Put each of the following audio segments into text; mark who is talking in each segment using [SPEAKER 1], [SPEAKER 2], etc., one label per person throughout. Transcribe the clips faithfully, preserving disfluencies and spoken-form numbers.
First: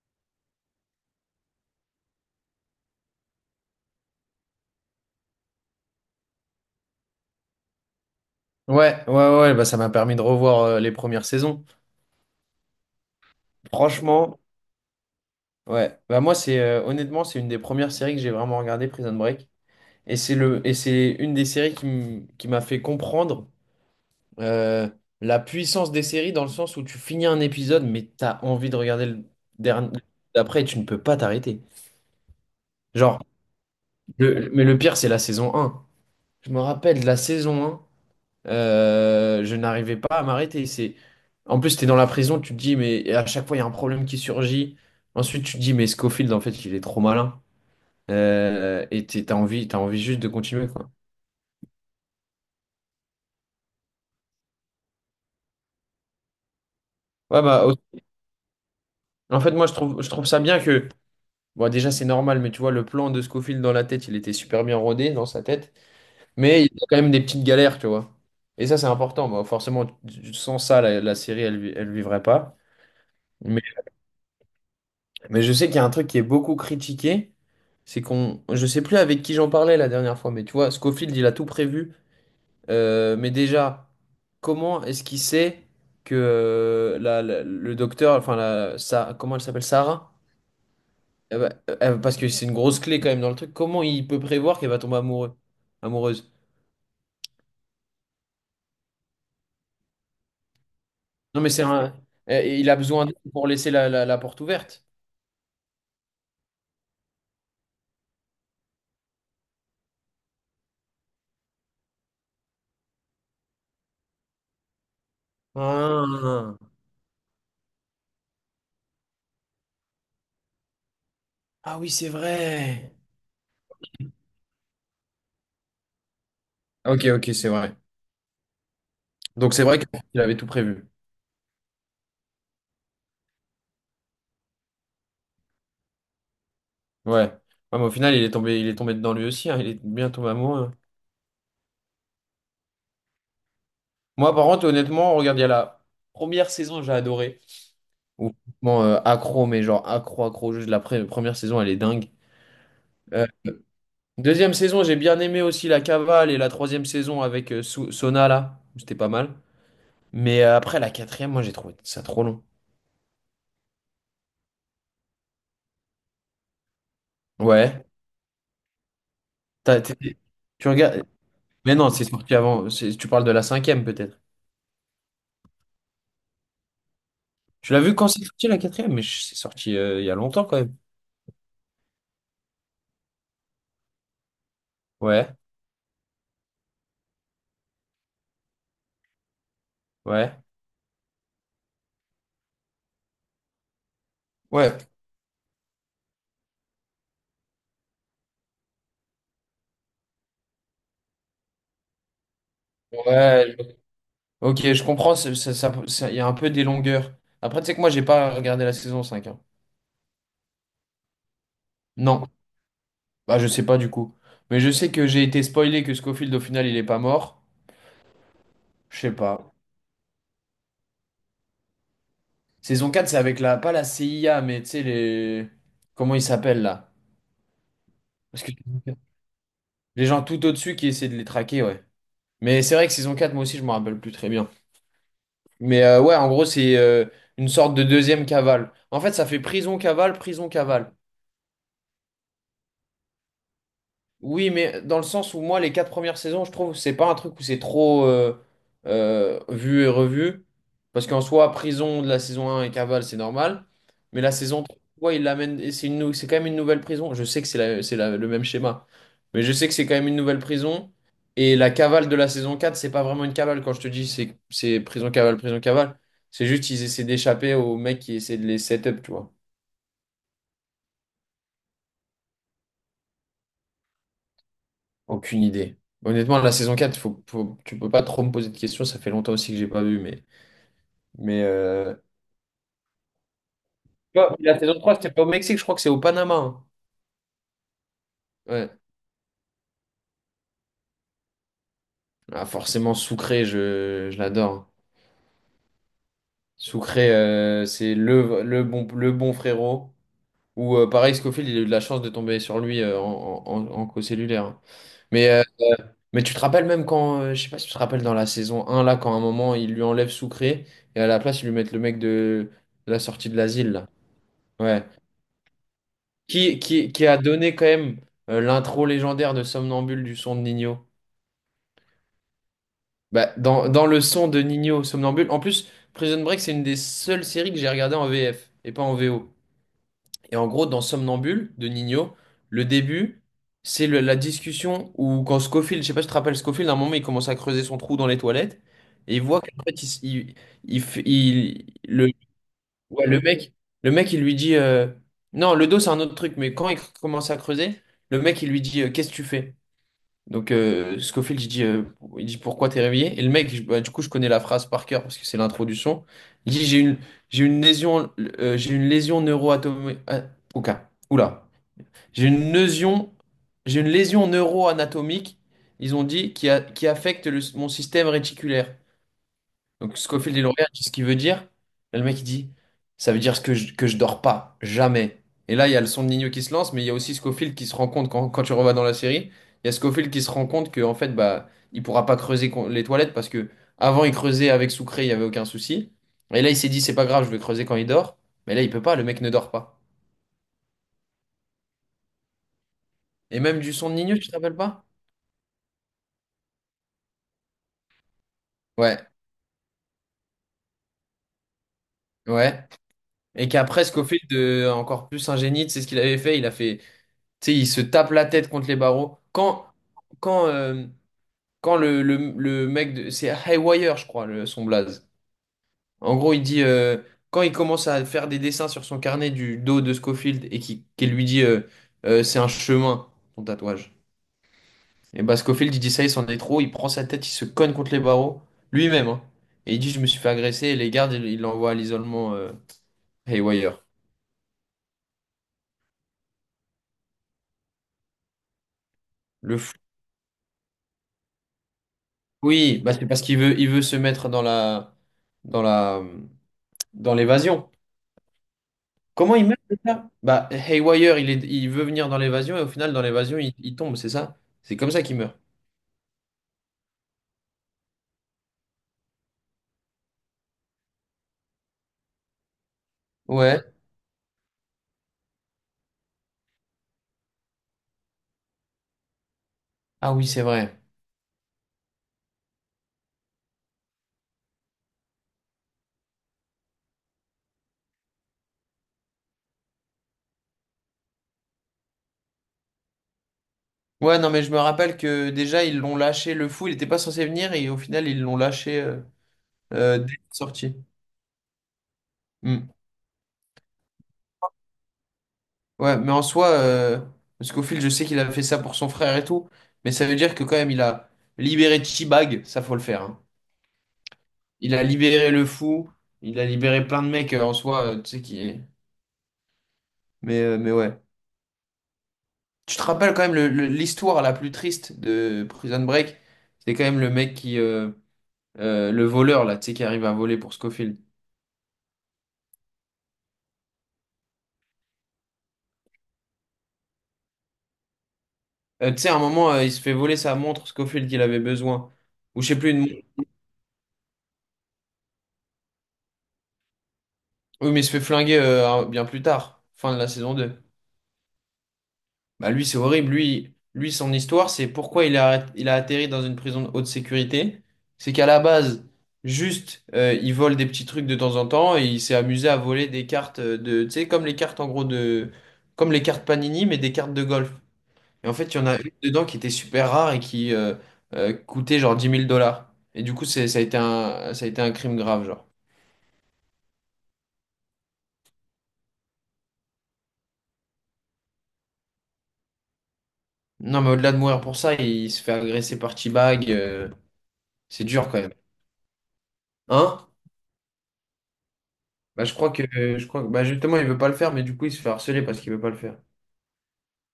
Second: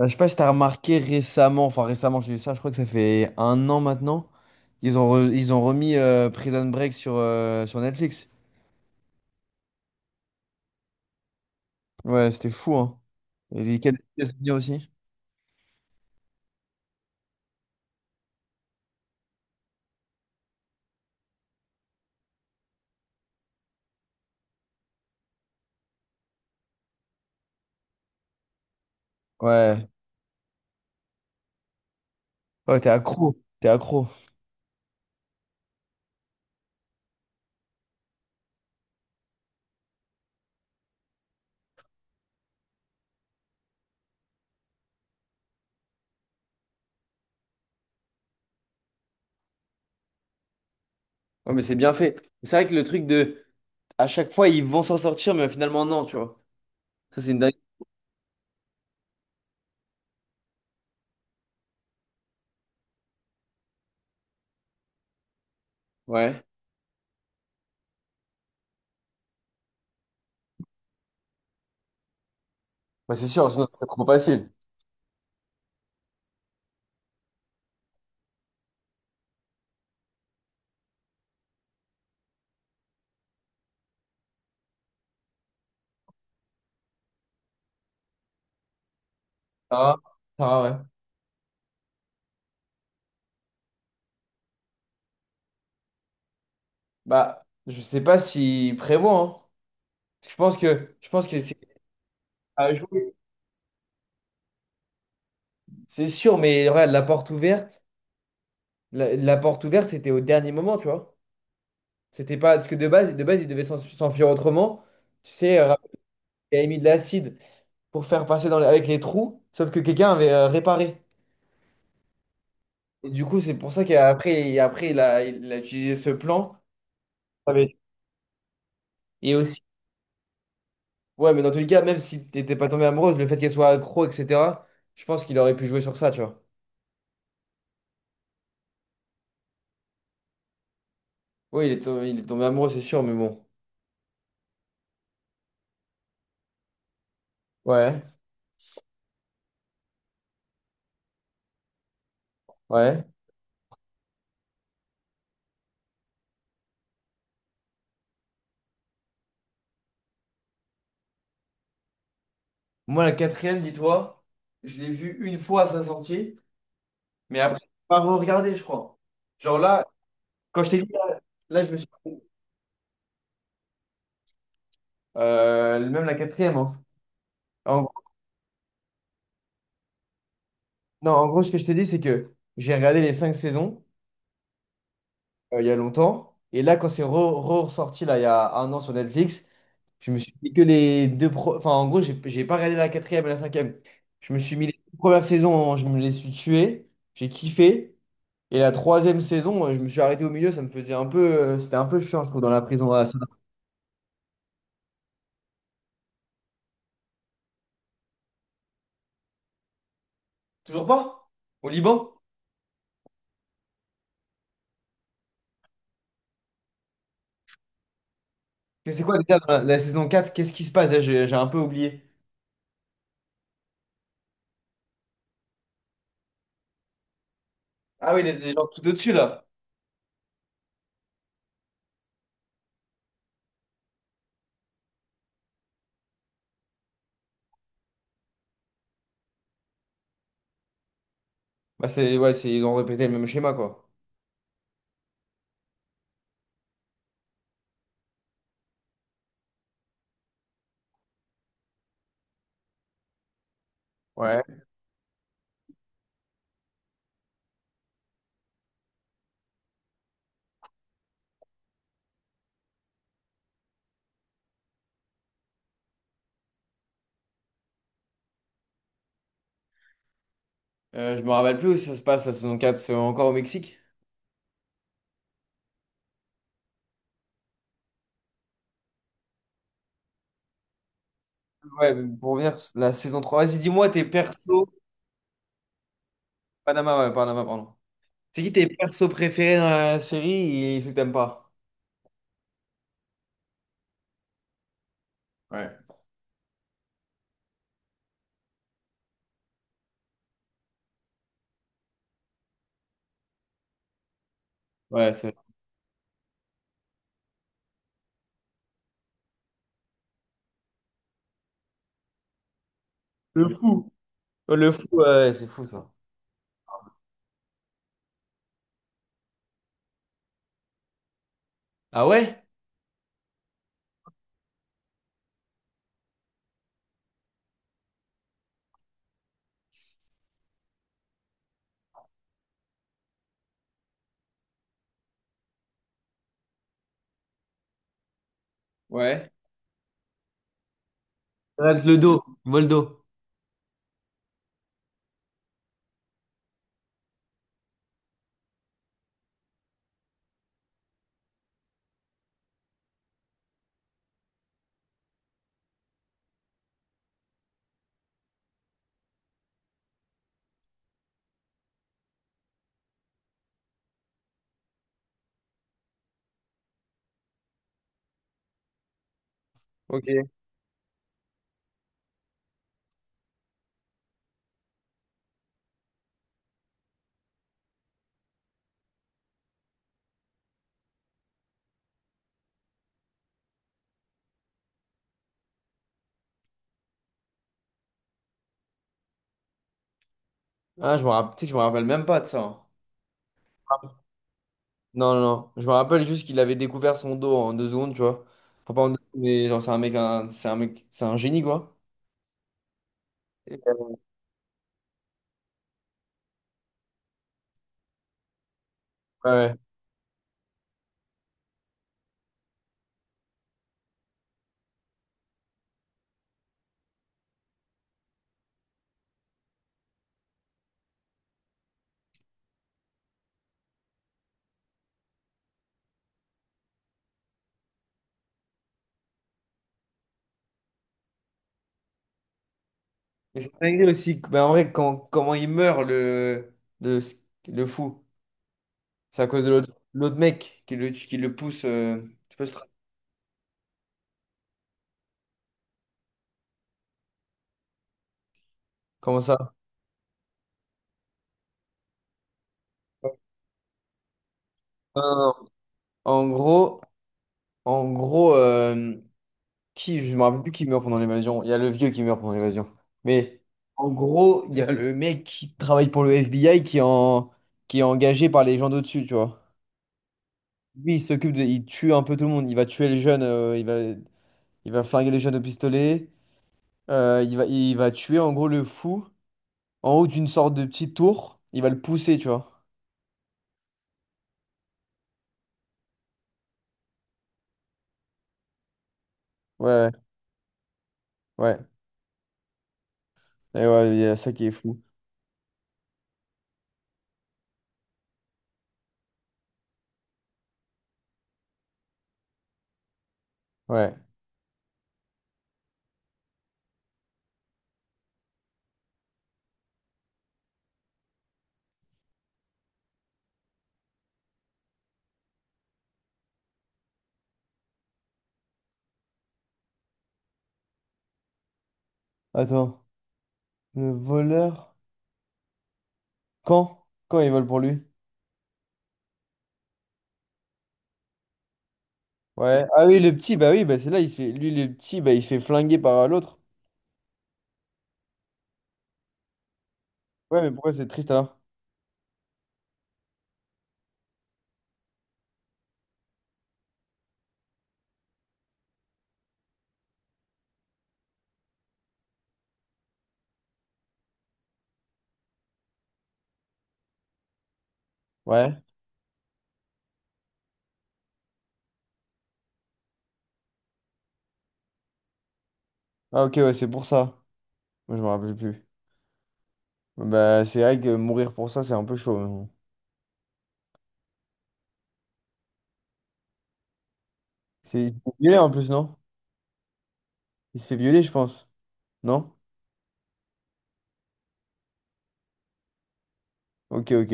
[SPEAKER 1] Euh, Je sais pas si t'as remarqué récemment, enfin récemment, je dis ça, je crois que ça fait un an maintenant, ils ont, re- ils ont remis euh, Prison Break sur, euh, sur Netflix.
[SPEAKER 2] Ouais, ouais, ouais, bah ça m'a permis de revoir euh, les premières saisons.
[SPEAKER 1] Ouais, c'était fou, hein. Et quel quel
[SPEAKER 2] Franchement,
[SPEAKER 1] souvenir aussi?
[SPEAKER 2] ouais. Bah moi, c'est euh, honnêtement, c'est une des premières séries que j'ai vraiment regardé, Prison Break. Et c'est le, et c'est une des séries qui m- qui m'a fait comprendre euh, la puissance des séries dans le sens où tu finis un épisode, mais t'as envie de regarder le
[SPEAKER 1] Ouais.
[SPEAKER 2] dernier d'après et tu ne peux pas t'arrêter.
[SPEAKER 1] Ouais, t'es
[SPEAKER 2] Genre,
[SPEAKER 1] accro, t'es accro.
[SPEAKER 2] le- mais le pire, c'est la saison un. Je me rappelle de la saison un. Euh, je n'arrivais pas à m'arrêter. C'est. En plus, t'es dans la prison, tu te dis, mais et à chaque fois, il y a un problème qui surgit. Ensuite, tu te dis, mais Scofield, en fait, il est trop malin. Euh, et t'es- t'as envie, t'as envie juste de continuer, quoi.
[SPEAKER 1] Ouais, mais c'est bien fait. C'est vrai que le truc de, à chaque fois, ils vont s'en sortir, mais finalement, non, tu vois. Ça, c'est une
[SPEAKER 2] Ouais,
[SPEAKER 1] dingue.
[SPEAKER 2] bah, au- en fait, moi, je trouve, je trouve ça bien que. Bon, déjà, c'est normal, mais tu vois, le plan de Scofield dans la tête, il était super bien rodé dans sa tête.
[SPEAKER 1] Ouais.
[SPEAKER 2] Mais il y a quand même des petites galères, tu vois. Et ça, c'est important. Bah, forcément, tu- tu- sans ça, la, la série, elle, vi- elle vivrait pas.
[SPEAKER 1] Bah, c'est sûr, sinon, ce serait trop facile.
[SPEAKER 2] Mais je sais qu'il y a un truc qui est beaucoup critiqué, c'est qu'on, je sais plus avec qui j'en parlais la dernière fois, mais tu vois, Scofield, il a tout prévu. Euh, mais déjà, comment est-ce qu'il sait que euh, la- la- le docteur, enfin, la, ça, comment elle s'appelle,
[SPEAKER 1] Ça va,
[SPEAKER 2] Sarah?
[SPEAKER 1] ça va, ouais.
[SPEAKER 2] Eh ben, euh, parce que c'est une grosse clé quand même dans le truc. Comment il peut prévoir qu'elle va tomber amoureux, amoureuse?
[SPEAKER 1] Bah, je sais pas s'ils prévoit hein. Parce que je pense que, je pense que
[SPEAKER 2] Non, mais
[SPEAKER 1] c'est
[SPEAKER 2] c'est un, eh, il
[SPEAKER 1] à
[SPEAKER 2] a besoin
[SPEAKER 1] jouer.
[SPEAKER 2] d'elle pour laisser la, la- la porte ouverte.
[SPEAKER 1] C'est sûr, mais regarde, la porte ouverte, la, la porte ouverte, c'était au dernier moment, tu vois. C'était pas. Parce que de base, de base, ils devaient s'en- s'enfuir autrement. Tu sais, euh,
[SPEAKER 2] Ah,
[SPEAKER 1] il avait mis de l'acide pour faire passer dans les- avec les trous, sauf que quelqu'un avait euh, réparé.
[SPEAKER 2] ah oui, c'est vrai.
[SPEAKER 1] Et du coup, c'est pour ça qu'après, après, il a, il a utilisé ce plan.
[SPEAKER 2] Ok, ok, c'est
[SPEAKER 1] Ah
[SPEAKER 2] vrai.
[SPEAKER 1] oui. Et
[SPEAKER 2] Donc
[SPEAKER 1] aussi.
[SPEAKER 2] c'est vrai qu'il avait tout prévu.
[SPEAKER 1] Ouais, mais dans tous les cas, même si t'étais pas tombé amoureuse, le fait qu'elle soit accro, et cetera, je pense qu'il aurait pu jouer sur ça, tu vois.
[SPEAKER 2] Ouais. Ouais, mais au final, il est tombé, il est tombé dedans lui aussi, hein, il est bien tombé amoureux, hein.
[SPEAKER 1] Oui, il est, to- il est tombé amoureux, c'est sûr, mais bon.
[SPEAKER 2] Moi, par contre, honnêtement, regarde, il y a la première saison, j'ai adoré.
[SPEAKER 1] Ouais,
[SPEAKER 2] Ou franchement, euh, accro, mais genre accro, accro, juste la pre- première saison, elle est dingue.
[SPEAKER 1] ouais.
[SPEAKER 2] Euh, Deuxième saison, j'ai bien aimé aussi la cavale et la troisième saison avec euh, Sou- Sona, là. C'était pas mal. Mais euh, après, la quatrième, moi, j'ai trouvé ça trop long.
[SPEAKER 1] Moi, la quatrième, dis-toi, je l'ai vue une fois à sa sortie, mais après, je l'ai
[SPEAKER 2] Ouais.
[SPEAKER 1] pas re-regardé, je crois. Genre
[SPEAKER 2] T'as-
[SPEAKER 1] là,
[SPEAKER 2] t'es-
[SPEAKER 1] quand
[SPEAKER 2] Tu
[SPEAKER 1] je t'ai dit,
[SPEAKER 2] regardes.
[SPEAKER 1] là, je
[SPEAKER 2] Mais
[SPEAKER 1] me suis.
[SPEAKER 2] non, c'est sorti avant. c'est- Tu parles de la cinquième, peut-être.
[SPEAKER 1] Euh, même la quatrième, hein.
[SPEAKER 2] Tu l'as
[SPEAKER 1] En-
[SPEAKER 2] vu quand c'est sorti, la quatrième? Mais je- c'est sorti euh, il y a longtemps, quand même.
[SPEAKER 1] non, en gros, ce que je te dis, c'est que j'ai regardé les cinq saisons
[SPEAKER 2] Ouais,
[SPEAKER 1] euh, il y a longtemps. Et là, quand c'est re- re- ressorti, là, il y a un an sur Netflix, je me suis
[SPEAKER 2] ouais.
[SPEAKER 1] dit que les deux. pro- Enfin, en gros, j'ai j'ai pas regardé la quatrième et la cinquième. Je me suis mis les
[SPEAKER 2] Ouais,
[SPEAKER 1] deux premières saisons, je me les suis tuées. J'ai kiffé. Et la troisième saison, euh, je me suis arrêté au milieu, ça me faisait un peu. euh, C'était un peu chiant, je trouve, dans la prison, à Sodome.
[SPEAKER 2] ouais, je- ok, je comprends, c'est- ça, ça, ça- il y a un peu des longueurs. Après, tu sais que moi, j'ai pas regardé la saison cinq, hein.
[SPEAKER 1] Toujours pas? Au Liban?
[SPEAKER 2] Non, bah je sais pas du coup. Mais je sais que j'ai été spoilé que Scofield, au final, il est pas mort.
[SPEAKER 1] Mais
[SPEAKER 2] Je
[SPEAKER 1] c'est
[SPEAKER 2] sais
[SPEAKER 1] quoi déjà dans
[SPEAKER 2] pas.
[SPEAKER 1] la, la saison quatre? Qu'est-ce qui se passe? Là, J'ai j'ai un peu oublié.
[SPEAKER 2] Saison quatre, c'est avec la, pas la C I A, mais tu sais, les. Comment ils s'appellent là?
[SPEAKER 1] Ah oui, les,
[SPEAKER 2] Parce
[SPEAKER 1] les
[SPEAKER 2] que
[SPEAKER 1] gens tout au-dessus là.
[SPEAKER 2] les gens tout au-dessus qui essaient de les traquer, ouais. Mais c'est vrai que saison quatre, moi aussi, je me rappelle plus très bien. Mais euh, ouais, en gros, c'est euh, une sorte de deuxième cavale. En fait, ça fait prison, cavale, prison, cavale.
[SPEAKER 1] Bah c'est ouais, c'est ils ont répété le même schéma quoi.
[SPEAKER 2] Oui, mais dans le sens où moi, les quatre premières saisons, je trouve, c'est pas un truc où c'est trop euh, euh, vu et revu. Parce qu'en soi, prison de la saison un et cavale, c'est normal. Mais la
[SPEAKER 1] Ouais.
[SPEAKER 2] saison trois, il l'amène, et c'est une, nou- c'est quand même une nouvelle prison. Je sais que c'est la- c'est la- le même schéma. Mais je sais que c'est quand même une nouvelle prison. Et la cavale de la saison quatre, c'est pas vraiment une cavale quand je te dis, c'est c'est prison cavale, prison cavale. C'est juste ils essaient d'échapper aux mecs qui essaient de les set up, tu vois.
[SPEAKER 1] Euh, je me rappelle plus où ça se passe la saison quatre, c'est encore au Mexique.
[SPEAKER 2] Aucune idée. Honnêtement, la saison quatre, faut, faut- tu peux pas trop me poser de questions. Ça fait longtemps aussi que j'ai pas vu, mais. Mais
[SPEAKER 1] Ouais,
[SPEAKER 2] euh,
[SPEAKER 1] mais pour revenir, la saison trois. Vas-y, dis-moi tes
[SPEAKER 2] Ah, la
[SPEAKER 1] persos.
[SPEAKER 2] saison trois, c'était pas au Mexique, je crois que c'est au Panama, hein.
[SPEAKER 1] Panama, ouais, Panama, pardon. C'est qui tes
[SPEAKER 2] Ouais.
[SPEAKER 1] persos préférés dans la série et ceux que t'aimes pas?
[SPEAKER 2] Ah, forcément, Soucré, je, je l'adore.
[SPEAKER 1] Ouais.
[SPEAKER 2] Soucré, euh, c'est le, le bon, le bon frérot. Ou euh, pareil, Scofield, il a eu de la chance de tomber sur lui euh, en, en, en- en co-cellulaire, hein.
[SPEAKER 1] Ouais,
[SPEAKER 2] Mais,
[SPEAKER 1] c'est.
[SPEAKER 2] euh, mais tu te rappelles même quand, euh, je sais pas si tu te rappelles dans la saison un là, quand à un moment, ils lui enlèvent Soucré et à la place, ils lui mettent le mec de, de la sortie de
[SPEAKER 1] Le
[SPEAKER 2] l'asile, là.
[SPEAKER 1] fou. Le
[SPEAKER 2] Ouais.
[SPEAKER 1] fou, ouais, c'est fou ça.
[SPEAKER 2] Qui, qui, qui a donné quand même euh, l'intro légendaire de Somnambule du son de Nino.
[SPEAKER 1] Ah ouais?
[SPEAKER 2] Bah, dans, dans le son de Nino, Somnambule. En plus, Prison Break, c'est une des seules séries que j'ai regardées en V F et pas en V O. Et en gros, dans Somnambule de Nino, le début, c'est le- la discussion où quand Scofield, je sais pas si tu te rappelles Scofield, à un moment, il commence à creuser son trou dans les toilettes. Et il
[SPEAKER 1] Ouais,
[SPEAKER 2] voit qu'en fait, il, s- il, il f- il-
[SPEAKER 1] Rex le
[SPEAKER 2] le,
[SPEAKER 1] dos, Voldo.
[SPEAKER 2] Ouais, le mec, le mec, il lui dit euh, non, le dos, c'est un autre truc, mais quand il commence à creuser, le mec, il lui dit euh, qu'est-ce que tu fais? Donc, euh, Scofield, il dit, euh, il dit pourquoi t'es réveillé? Et le mec, je- bah, du coup, je connais la phrase par cœur parce que c'est l'introduction. Il dit j'ai une, j'ai une lésion, euh, j'ai une lésion neuroatomique. Oula, j'ai une lésion, j'ai une lésion neuroanatomique. Ils ont dit qui, a- qui affecte le- mon système réticulaire. Donc
[SPEAKER 1] Ok.
[SPEAKER 2] Scofield est lauréat, tu sais ce qu'il veut dire? Et le mec il dit, ça veut dire que je, que je dors pas, jamais. Et là, il y a le son de Nino qui se lance, mais il y a aussi Scofield qui se rend compte, quand, quand tu revas dans la série, il y a Scofield qui se rend compte que en fait, bah, il pourra pas creuser con- les toilettes parce que avant il creusait avec Sucré, il y avait aucun souci. Et là, il s'est dit, c'est pas grave, je vais creuser quand il dort. Mais là, il peut pas, le mec ne dort pas.
[SPEAKER 1] Ah, je me rappelle, tu sais que je me rappelle même pas de ça, hein.
[SPEAKER 2] Et même du son de Nino, tu te rappelles pas?
[SPEAKER 1] Non, non, non. Je me rappelle juste qu'il avait découvert son dos en deux secondes, tu vois. Enfin, pas en deux
[SPEAKER 2] Ouais,
[SPEAKER 1] secondes, mais genre, c'est un mec, un- c'est un mec, c'est un génie, quoi.
[SPEAKER 2] ouais. Et
[SPEAKER 1] Et
[SPEAKER 2] qu'après,
[SPEAKER 1] euh,
[SPEAKER 2] Scofield, euh, encore plus ingénie, c'est ce qu'il avait fait? Il a fait. Tu sais, il se tape la tête contre les barreaux.
[SPEAKER 1] ouais.
[SPEAKER 2] Quand, quand, euh, quand le, le, le mec de. C'est Haywire, je crois, le, son blaze. En gros, il dit, euh, quand il commence à faire des dessins sur son carnet du dos de Scofield et qui, qu'il lui dit euh, euh, c'est un chemin, ton tatouage. Et bah, Scofield, il dit ça, il s'en est trop. Il prend sa tête, il se cogne contre les barreaux, lui-même, hein. Et il dit je me suis fait agresser. Et les gardes, ils il l'envoie à l'isolement euh,
[SPEAKER 1] Et c'est
[SPEAKER 2] Haywire.
[SPEAKER 1] dingue aussi, que- ben, en vrai, quand, comment il meurt, le, le, le fou, c'est à cause de
[SPEAKER 2] Le
[SPEAKER 1] l'autre
[SPEAKER 2] fou.
[SPEAKER 1] l'autre mec qui le, qui le pousse, euh, tu peux se...
[SPEAKER 2] Oui, bah, c'est parce qu'il veut, il veut se mettre dans la. Dans la. Dans l'évasion.
[SPEAKER 1] Comment
[SPEAKER 2] Comment il
[SPEAKER 1] ça?
[SPEAKER 2] meurt, c'est ça? Bah, Haywire, il est, il veut venir dans l'évasion et au final, dans
[SPEAKER 1] Non,
[SPEAKER 2] l'évasion, il, il tombe, c'est ça? C'est comme
[SPEAKER 1] non,
[SPEAKER 2] ça qu'il
[SPEAKER 1] non.
[SPEAKER 2] meurt.
[SPEAKER 1] En gros, en gros, euh, qui, je me rappelle plus qui meurt pendant l'évasion. Il y a le vieux qui meurt pendant l'évasion. Mais
[SPEAKER 2] Ouais.
[SPEAKER 1] en gros, il y a le mec qui travaille pour le F B I qui est, en- qui est engagé par les gens d'au-dessus, tu vois.
[SPEAKER 2] Ah oui, c'est vrai.
[SPEAKER 1] Lui, il s'occupe de... Il tue un peu tout le monde. Il va tuer les jeunes, euh, il va... il va flinguer les jeunes au pistolet. Euh, il va... il va tuer, en gros, le fou en haut d'une sorte de petite tour. Il va le pousser, tu vois.
[SPEAKER 2] Ouais, non, mais je me rappelle que déjà, ils l'ont lâché, le fou, il n'était pas censé venir et au final, ils l'ont lâché euh,
[SPEAKER 1] Ouais,
[SPEAKER 2] euh, dès la sortie.
[SPEAKER 1] ouais.
[SPEAKER 2] Hmm.
[SPEAKER 1] Et ouais, il y a ça qui est fou.
[SPEAKER 2] Ouais, mais en soi, euh, parce qu'au fil, je sais qu'il avait fait ça pour son frère et tout, mais ça veut dire que quand même, il a libéré Chibag, ça faut le faire, hein.
[SPEAKER 1] Ouais.
[SPEAKER 2] Il a libéré le fou, il a libéré plein de mecs euh, en soi, euh, tu sais qui. Mais, euh, mais ouais. Tu te rappelles quand même le- le- l'histoire la plus triste de Prison Break? C'est quand même le mec qui, euh, euh, le voleur, là, tu sais, qui arrive à voler pour Scofield.
[SPEAKER 1] Attends. Le voleur... Quand? Quand il vole pour lui?
[SPEAKER 2] Euh, tu sais, à un moment, euh, il se fait voler sa montre Scofield qu'il avait besoin. Ou je sais
[SPEAKER 1] Ouais.
[SPEAKER 2] plus, une
[SPEAKER 1] Ah oui,
[SPEAKER 2] montre.
[SPEAKER 1] le petit, bah oui, bah c'est là, il se fait... lui, le petit, bah il se fait flinguer par euh, l'autre.
[SPEAKER 2] Oui, mais il se fait flinguer euh, un- bien plus tard, fin de la saison
[SPEAKER 1] Ouais, mais
[SPEAKER 2] deux.
[SPEAKER 1] pourquoi c'est triste alors?
[SPEAKER 2] Bah lui, c'est horrible. Lui, lui, son histoire, c'est pourquoi il a, il a atterri dans une prison de haute sécurité. C'est qu'à la base, juste, euh, il vole des petits trucs de temps en temps et il s'est amusé à voler des cartes euh, de, tu sais, comme les cartes en gros de, comme les cartes Panini, mais des cartes de golf. Et en fait,
[SPEAKER 1] Ouais.
[SPEAKER 2] il y en a une dedans qui était super rare et qui euh, euh, coûtait genre dix mille dollars. Et du coup, c'est, ça a été un, ça a été un crime grave, genre.
[SPEAKER 1] Ah ok, ouais, c'est pour ça. Moi, je me rappelle plus. Bah, c'est vrai que mourir pour ça, c'est un peu chaud, mais bon.
[SPEAKER 2] Non, mais au-delà de mourir pour ça, il se fait agresser par T-Bag, euh,
[SPEAKER 1] C'est
[SPEAKER 2] c'est
[SPEAKER 1] il se
[SPEAKER 2] dur
[SPEAKER 1] fait
[SPEAKER 2] quand même.
[SPEAKER 1] violer en plus, non?
[SPEAKER 2] Hein?
[SPEAKER 1] Il se fait violer, je pense.
[SPEAKER 2] Bah, je
[SPEAKER 1] Non?
[SPEAKER 2] crois que, je crois que, bah, justement, il veut pas le faire, mais du coup, il se fait harceler parce qu'il veut pas le faire.
[SPEAKER 1] Ok, ok.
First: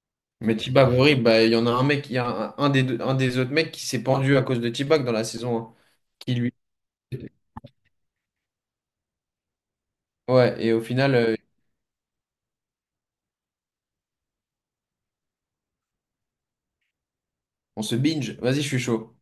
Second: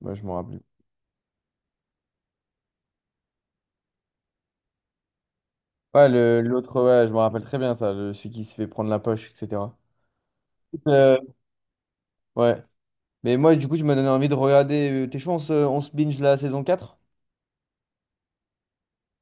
[SPEAKER 1] Bah, je me
[SPEAKER 2] Mais
[SPEAKER 1] rappelle.
[SPEAKER 2] T-Bag, horrible, bah, il y en a un mec, il y a un, un des, deux- un des autres mecs qui s'est pendu à cause de T-Bag dans la saison un.
[SPEAKER 1] Ouais,
[SPEAKER 2] Qui
[SPEAKER 1] le-
[SPEAKER 2] lui.
[SPEAKER 1] l'autre, ouais, je me rappelle très bien ça, le- celui qui se fait prendre la poche, et cetera.
[SPEAKER 2] Ouais, et au final,
[SPEAKER 1] Euh,
[SPEAKER 2] euh,
[SPEAKER 1] Ouais. Mais moi, du coup, tu m'as donné envie de regarder, euh, t'es chaud, on se, on se binge la saison quatre
[SPEAKER 2] on se binge. Vas-y, je suis chaud.